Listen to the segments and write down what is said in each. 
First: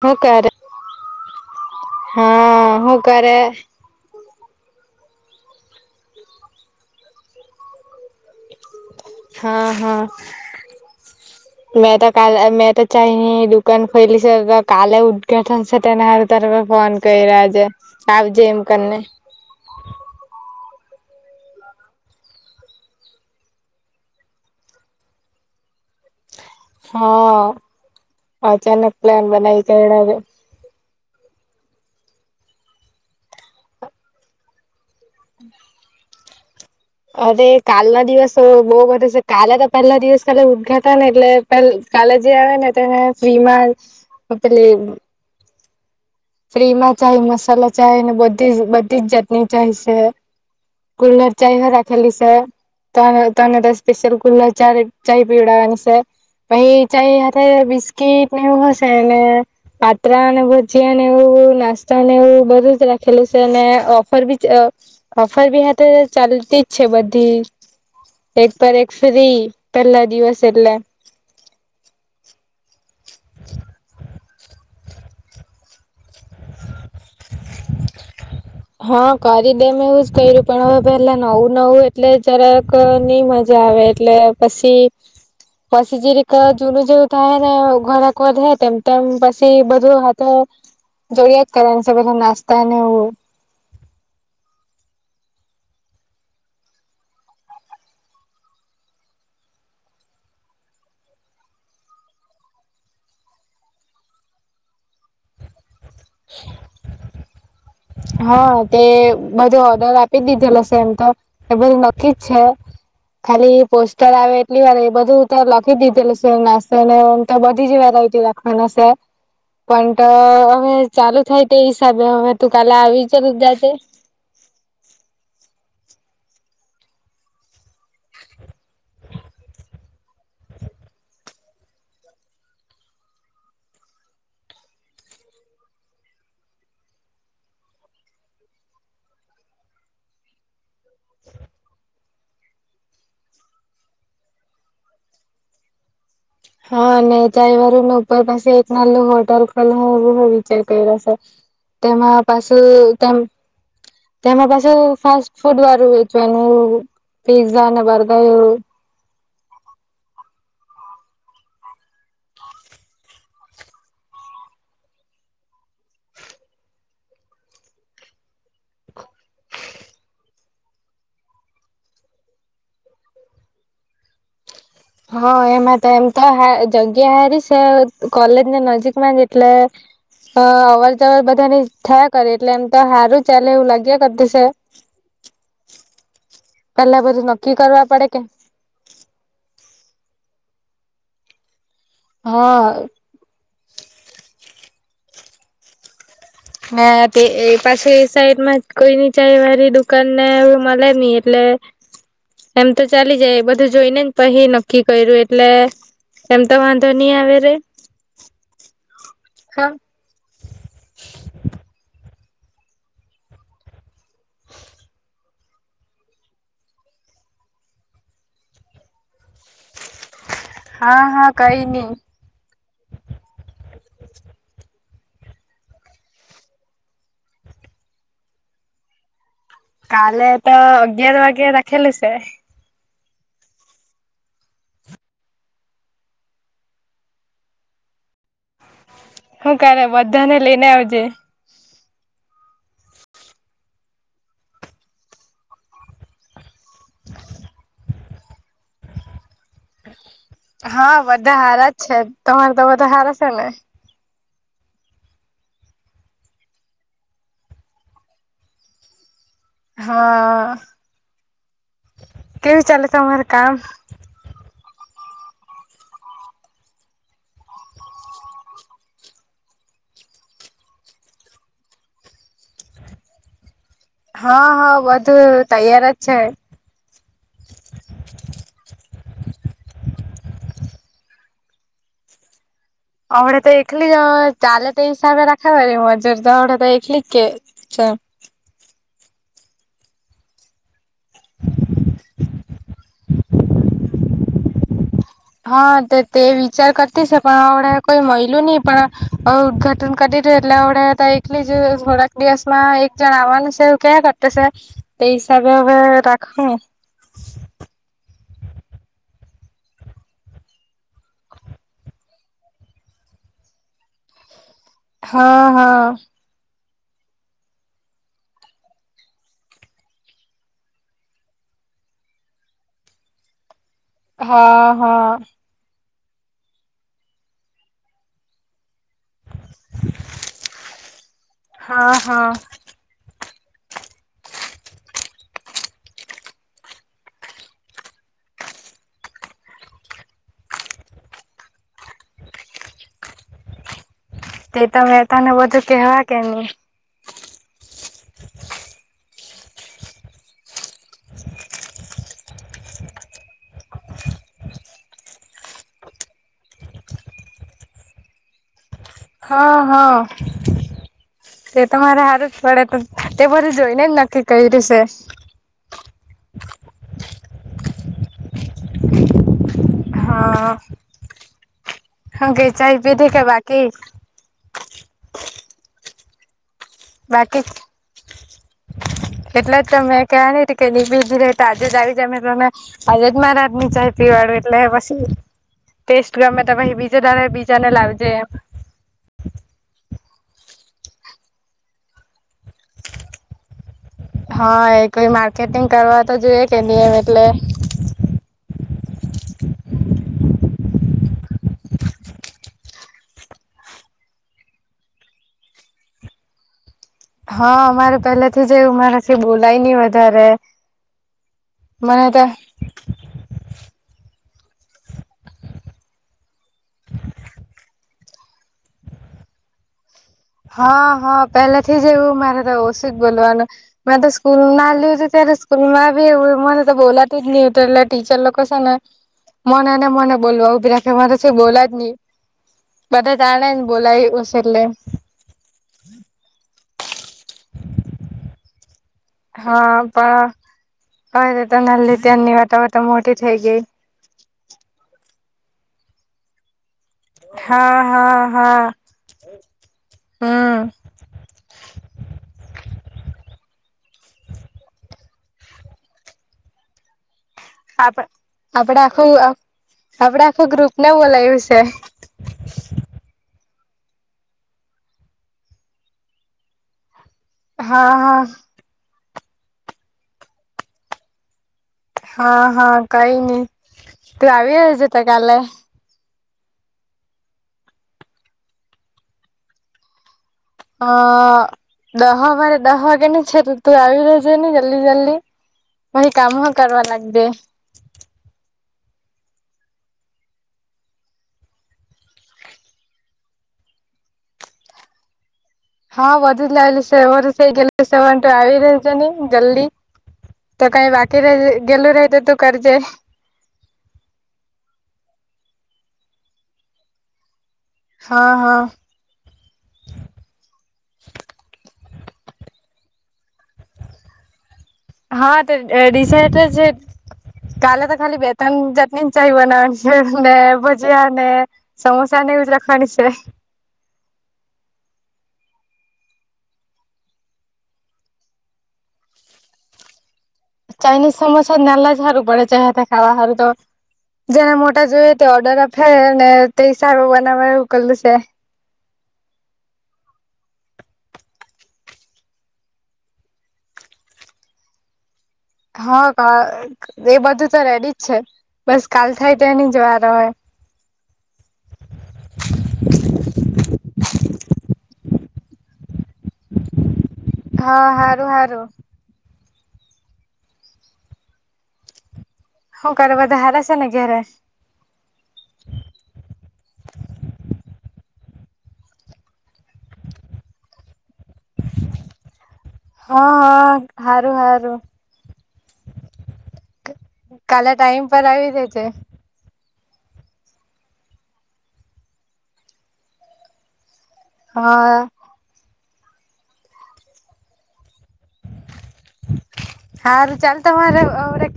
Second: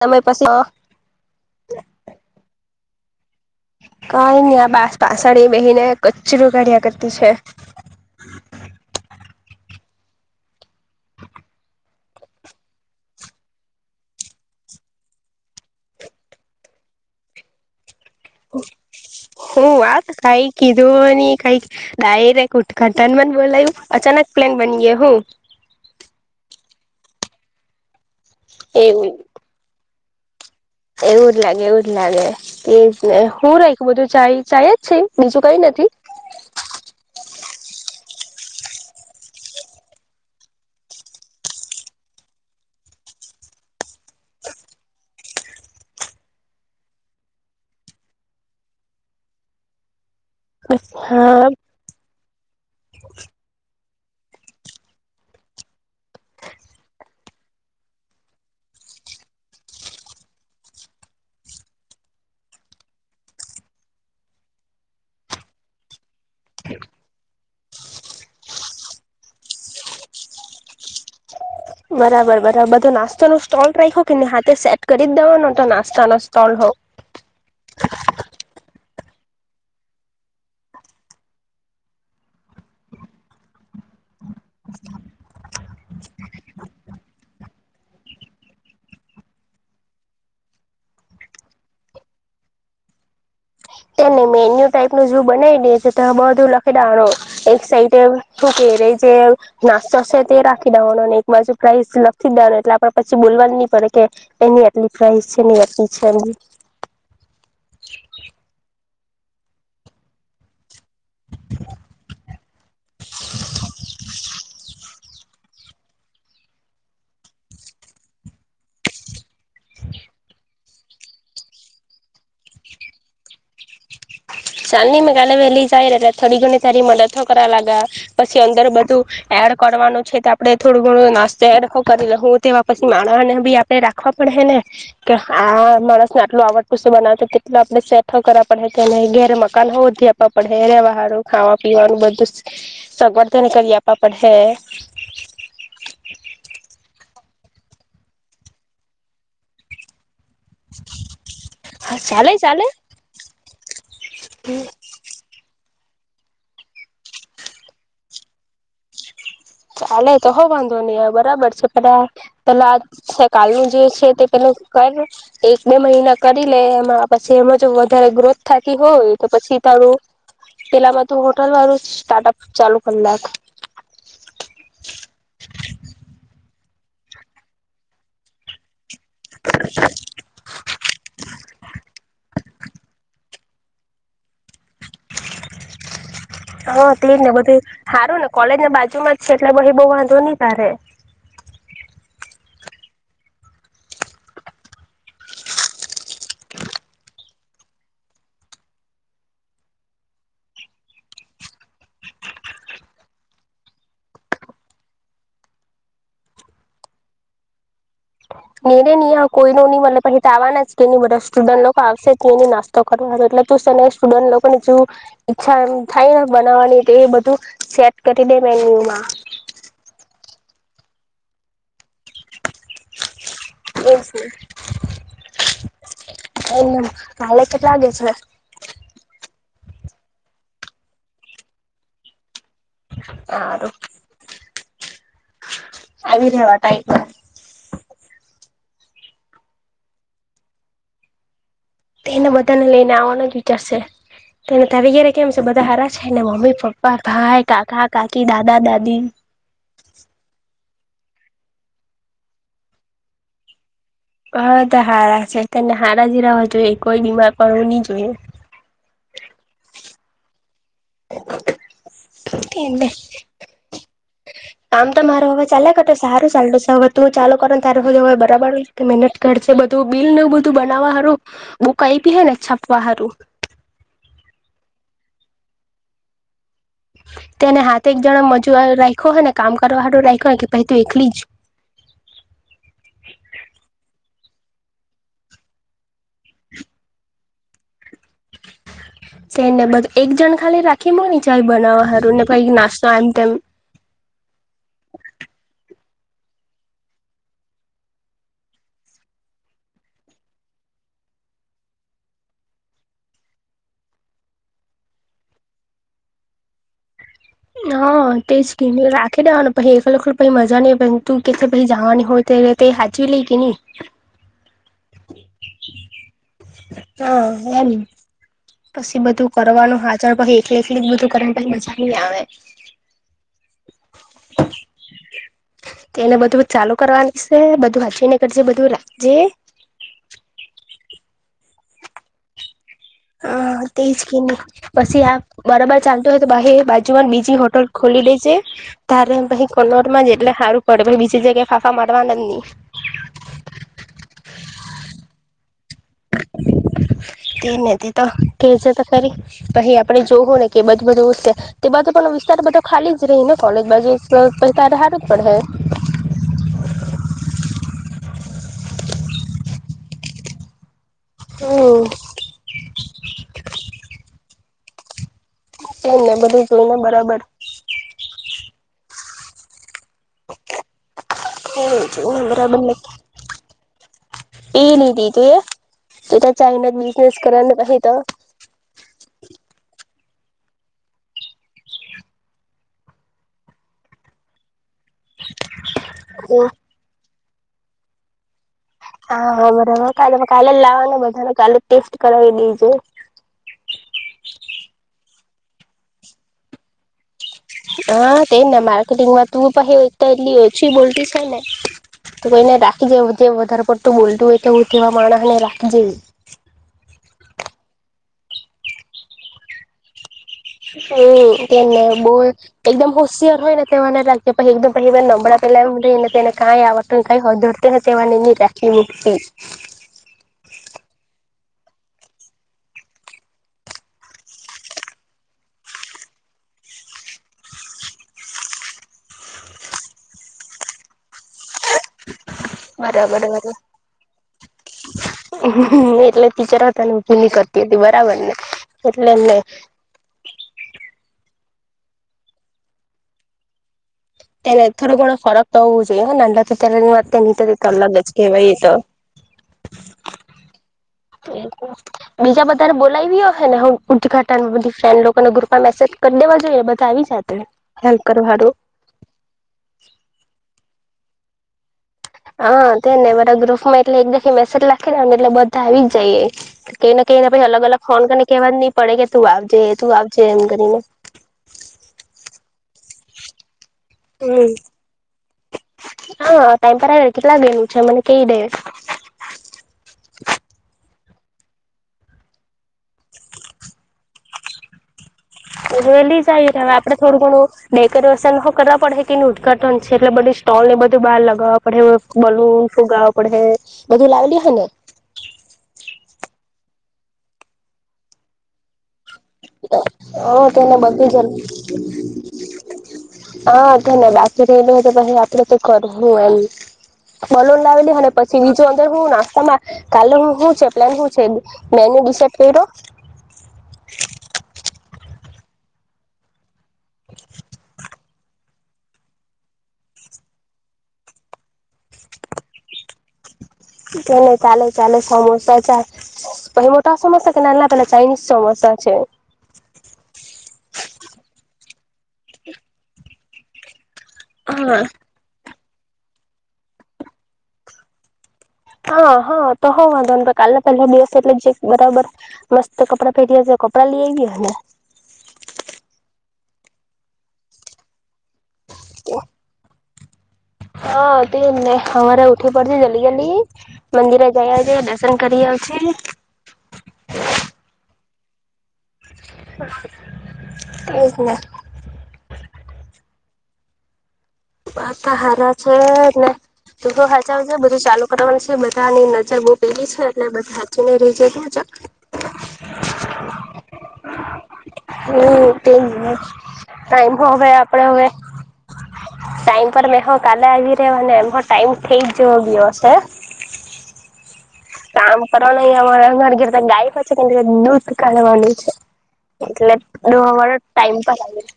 હું તમે કરે પછી હા હું કરે કઈ ની આ પાછળ બેહી ને કચરો કાઢિયા કરતી છે. હા હા [inaudible] મેં તો કાલ મેં તો ચા ની દુકાન ખોલી છે કાલે ઉદઘાટન છે તેના હારુ ફોન કરયા આજે આવજે એમ કરીને હું વાત કાઈ કીધું નની કઈક ડાયરેક્ટ ઉદઘાટન માં જ બોલાયું અચાનક પ્લેન બની ગયો હું [inaudible] હા અચાનક પ્લાન બનાવી કાઢ્યા છે. એવું એવું જ લાગે એવું જ લાગે એ જ હું રા બધું ચ ચા જ છે બીજું કઈ નથી હ કાલ ના દિવસ તો બહુ વધે છે કાલે તો પહેલા દિવસ કાલે ઉદ્ઘાટ ને એટલે પર કાલે જે આવે ને ફ્રીમાં પેલ એ હ્ ફ્રી માં ચાય મસાલા ચાય અને બધી બધી જ જાતની ચાય છે. કુલર હા ચાઇ હે અ રા ખેલી સ તને તને દસ સ્પેસલ કુલર ચાર ચાય પીડાવાંની છે. પહી ચાઈ હાથે બિસ્કીટ ને એવું હશેય ને પાત્રા અને ભજીયાને એવું નાસ્તા ને એવું બધું જ રાખેલું છે અને ઓફર બી ઓફર બી હાતે ચાલતી જ છે બધી એક પર એક ફ્રી પેહલા દિવસ એટલે બરાબર બરાબર બધો નાસ્તો નુ સ્ટોલ રાખો કેને હાથે સેટ કરી જ દવાનો તો નાસ્તાનો સ્ટોલ હો હા કરી દેમ એવું જ કર્યું પણ હવે પેલા નવું નવું એટલે જરાક નઈ મજા આવે એટલે પછી પછી જે રીતે જૂનું જેવું થાય ને ઘરાક વધહે તેમ તેમ પછી બધું હાથે જોડિયાત કરવુ છે બધા નાસ્તા ને એવુ તેને મેન્યુ ટાઈપ નુ જો બનાવી દે છે તો બહારનો લખે દવાણુ એક સાઇડે એમ નાસ્તો છે તે રાખી દેવાનો ને એક બાજુ પ્રાઇઝ લખી દેવાનો એટલે આપણે પછી બોલવાની નહી પડે કે એની આટલી પ્રઇસ છે ની આટલી છે એ હા તે બધું ઓર્ડર આપી દીધેલા સે એમ તો એ બધું નક્કી જ છે. ખાલી પોસ્ટર આવે એટલી વાર એ બધું તો લખી દીધેલું છે નાસ્તો નેમ તો બધી જ વાત રાખણ છે. પણ તો હવે ચાલુ થાય તે હિસાબે હવે તું કાલે આવી ચાલુ જ જાશે સાંજની મેં કાલે વહેલી જાય એટલે થોડી ઘણી તારી મદદ કરવા લાગ્યા પછી અંદર બધું એડ કરવાનું છે તો આપડે થોડું ઘણું ખો કરી લ હું તેવા પછી માણહ ને ભી આપડે રાખવા પણ હે ને કે આ માણસ આટલું આવડતું શું બનાવ તેટલું આપણે સેઠ કરવા પડહે મકાન હોધી આપવા પડે હે રવાહારું ખાવા પીવાનું બધું સવર્ધન કરી આપવા પડેહે તે. હા અને ચાય વારુ ને ઉપર પાસે એક નાલું હોટલ ખોલહુ એવું હોય શે હા તેમાં ચાલે પાછું ચાલે તેમ તેમાં પાછુ ફાસ્ટ ફૂડ વારુ જનું પીઝ્ઝા અને બર્ગર ચાલે તો હોઉ વાંધો નહી બરાબર છે પણ પેલા આ કાલ નુ જે છે તે પેલ એક બે મહિના કરી લે એમાં પછી એમાં જો વધારે ગ્રોથ થતી હોય તો પછી સી તારું પેલા બધું હોટલ વાળું સ્ટાર્ટઅપ ચાલુ કર લાખ. હ એમાં તો એમ તો હા જગ્યા હારી સે કલેજ ની નજીક એટલે અવર જવર બધાની થયા કરે એટલે એમ તો સારું જ ચલેવું લાગ્યા કરતી છે. હ પેલા તેજ ને નક્કી બધું કરવા પડે સારું કે ને કોલેજ બાજુ માં જ છે, એટલે ભાઈ બહુ વાં ધો ની તારે. હા. હા તે એ પાસે સાઈડ માં જ કોઈ નીચાઈ વાળી દુકાન ને એવું મળે ની એટલે. એમ તો ચાલી જાય એ બધું જોઈને પછી નક્કી કર્યું એટલે. એમ તો વાંધો નહી આવે રે. નીરે નહી કોઈ ન હા મલે પછી તોવાના જ કે નહી બધા સ્ટુડન્ટ લોકો આવશે જ. નાસ્તો કરવા એટલે તુંને સ્ટુડન્ટ લોકોને ઈચ્છા એમ થાયને બનાવાની બધ તું સેટ કરી દે મેન્યુમાં. હા હા કઈ નહી. બસો. એ કાલે કેટલા વાગે છે? કાલે તો અગિયાર વાગ્યા રાખે લઈશે. [unintelligible] આવી રેવા ટાઈ. હું કાલે બધાને લઈને આવજે. એને બધાને લઈને આવવાનો જ વિચારશે. તેને તયરે કેમ છે બધા હરા છે ને મમ્મી, પપ્પા, ભાઈ, કાકા, કાકી, દાદા, દાદી, હા બધા હારા જ છે, તમારે તો બધા હારા છે ને? હ તો હારા છે, તને હારા જ રવા જોઈએ કોઈ બીમાર પાડવું નહી જોઈએ. [inaudible] હા કેવી ચાલે એને તમાર કામ? આમ તો મારો હવે ચાલે કરટ સારું ચાલુ છે હવે તું ચાલો કરોને તયારે હવે બરાબર કે મહેનત કરજે. બિલને બધું બનાવવા હારું બુક આપી હે ને છપવા હારું? હા હા બધું તૈયાર જ છે [inaudible] તેને હાથે એક જણા મજુર રાખ્યો હો ને કામ કરવા વાળું રાખ્યોને કે પછી તું એકલી જ [inaudible] હમણાં તો એકલી જ ચાલે તે હિસાબે રાખે વાળી મજુર તો હમણાં તો એકલી છે [inaudible] છે ને બધ એક જણ ખાલી રાખી મૂકને ચાય બનાવવા હારું ને કઈ નાસ્તો એમ તેમ [inaudible] હા તે વિચાર કરતી છે પણ હમડે કોઈ મયલુ ની પણ ઉદ્ઘાટન કરી એટલે વડે એકલીી જ થોડાક દિવસ માં એક જણ આવવાનું છે એવું ક્યાં કરતા છે હિસાબ હવે રાખ હુ [inaudible] હા તે જ કેમ ની રાખી દેવાનું પહી એખલુ એખલુ પછી મજા ની આવે મજા નઈય પણ તું કેટલી પછી જવાની હોય તે હાચવી લે કી ની હા હા હા એમ પછી બધું કરવાનું હાજ પછી એકલે એકલી બધું કરી મજા નઈ આવે [inaudible] હા હા તે એને બધું ચાલુ કરવા ની છે બધું હાચી ને કરજે બધું જે હા હા હા તેજ કે ની પછી આ બરાબર ચાલતુ હોય તો બાજુ ને બીજી હોટલ ખોલી લે તારે કનોરમાં એંટલે સારું પડે બીજી જગ્યાએ ફાફા મારવાનું નહી [inaudible] કેવા કે હવે તેને તે તો કે છે તો ખરી. અહી આપડે જોવ હોય કે એ બધ બધું તે બાજુ પણ વિસ્તાર બધો ખાલી જ રહી ને કોલેજ બાજુ સ પછી તારે હારું જ પડહે. હા હા તે હમ તમારે હારુ જ પડે તો તે બધું જોઈને જ નક્કી કયરુ છે એમને બધું જોઈને બરાબર. હા જોઈને હું કે ચાઈ પીધી કે બાકી? પી લીધી તુ એ તું તો ચાઈનો જ બિઝનેસ બાકી કરવાની પહી તો. એટલે જ તમેં ક્યાંની ટી કેની બીજી રેતા આજે જ આવી જાય મે તો તમે આજે જ મારા હાથની ચાય પીવા એટલે પછી ટેસ્ટ ગમે તો પછી બીજા ટાણે બીજાને લાવજે એમ. હા બરાબર કા કાલે લાવવા બધા ન કાલે ટેસ્ટ કરાવી દે. હા એ કોઈ માર્કેટિંગ કરવા તો જોઈએ કે ની હવે. હા તે ને માર્કેટિંગમાં તું પહે એક તો એટલી ઓછી બોલતી છે ને તો કોઈને રાખી જોય જે વધારે પડતું બોલતું હોય તો હું તેવા માણસ ને રાખી જે હા અમારે પેલાથી જ એવુ મારાથી બોલાય નહી વધારે. હમ્મ તેને મને તો બહ એકદમ હોશિયાર હોયને તેવા ને રાખ કે પણ એકદમ પેલી વાર એવા નબળા પેલા એમ કઈને તેને કાય આવડતું કઈ હળદર તો એને તેવાને એની રાખી મુકીતી [inaudible] હા હા પેલા થી જ એવું મારે તો ઓશિત બોલવાનું મેં તો સ્કૂલ ના નાની હતી ત્યારે તો સ્કૂલમાં બી એવું મને તો બોલાતું જ ની હતું એટલા ટીચર લોકો શે ને મને ને મને બોલવા ઉભી રાખે મારાથી બોલાય નઈ બધા બરાબર જાણે બરાબર. ને બોલાય હશે એટલે એટલે ટીચર હો તને ઊભી ની કરતી હતી બરાબર ને. એટલે એમને હા પણ કાય નત તે નાની ત્યાંની વાત હવે તો મોટી થઈ ગય. ત્યારે થોડું ઘણો ફરક તો હોવું જોઈએ નાના હતા ત્યારેની વાત તેની તર એક હા અલગ જ હા કેહેવાય એ હા તો. હમ બીજા બધારે [unintelligible] હ ને હ ઉદઘાટન બધી ફ્રેન્ડ લોક અને ગ્રપમાં મેસેજ કરી દેવા જોઈએ બધા આવી જ જાત. આપડે આખું આપડે આખું ગ્રુપને બોલાયું છે. હા તે ને મારા ગ્રુપ માં એટલે એક દખ મેસેજ લખી [unintelligible] ને એટલે બધા આવી જાય કે એને કે એને પછી અલગ અલગ હા ફોન હા કરીને કેવા નહી પડે કે તું આવજે તું આવજે એમ કરીને. હા હા કઈ નહી તું હમ. આવી રહ્યો જ છે, તો કાલે. હા ટાઈમ પર આવે કેટલા દી નું છે, મને કહી દે અ દહવારે દહ વાગે ને છે, તોતું આવી જજે ને જલ્દી જલ્દી પછી વેલી જ કામ હો આવીસ હવે કરવા આપડે થોડું લાગજે ઘણું મેકઅપ [unintelligible] કરવા પડે કે એ ઉદઘાટન છે, એટલે બધી સ્ટોલ ને બધું બહાર લગાવવા પડે બલૂન ફુગાવા પડે. બધું લાવલી હ ને. હા બધુંજ લાવેલું છે. [unintelligible] જલ્દી હા તો તેને કઈ બધી જ બાકી રહી ગેલું રહે તો તું કરજે. હા તને રાત્ર [unintelligible] આપણે તો કરવું એમ. બલૂન લાવેલી અને હા પછી હા બીજો અંદર હું નાસ્તામાં કાલે શું છે પ્લાન શું છે? મેનુ [unintelligible] કર્યો? [inaudible] હા ડીસાઈડ જ છે, કાલે તો ખાલી બે જટની ચાઈ બનાવાની છે, ને ભજીયા અને સમોસા ને ભજીયા રાખવાની છે. કેને ચાલે ચાલે સમોસા ચા [unintelligible] મોટા સમોસા કે ના એલા પેલા ચાઇનીઝ સમોસા છે. ચાઈનિઝ સમોસા નાના જ હારું પડે છે, હાથે ખાવા હારું તો. જેને હા. મોટા જોઈ તે ઓર્ડર આપે ને તે સારું બનાવવા ઉકેલું છે. હા હા તો હ વાંધો નઈ તો કાલે પહેલા દિવસ એટલે જે બરાબર મસ્ત કપડાં પહેરીર્યા છે. કપડાં લી આવી હ ને. હા [unintelligible] એ બધું તો રેડી. છે, બસ કાલ થાય તેની જ વારો [unintelligible] હા તે જ ને હવારે ઊઠવું પડશે જલ્દી જલ્દી. મંદિરે જઈ આવજે દર્શન કરી આવજે. હા હારું હારું. એજ ને. હું કરે બધા હારા છે, ને ઘરે. બધા હારા છે, ને તું તો હચાવજે બધું ચાલુ. છે, બધાની નજર બઉ પેલી છે એટલે બધે હાચવીને રહેજે તું. હા હા હારું હારું [unintelligible] ટાઈમ તો હવે કાલે આપડે હવે ટાઈમ પર આવી રેજે ટાઈમ પર મેં હ કાલે આવી રહ્યોને એમ હવ ટાઈમ થઈ જ જવો ગયો હશે. [inaudible] હા કામ કરવા ન અમારે અમારે ઘરેતો ગાય પણ છે, કે દૂધ. કાઢવાનું છે, એટલે હારું દૂધવાળો ચાલ ટાઈમ તમારે પર અવડે આવી.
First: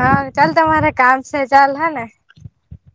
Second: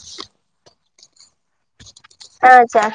હા ચાલ તમારે કામ છે, ચાલ હ ને. હા ચાલ.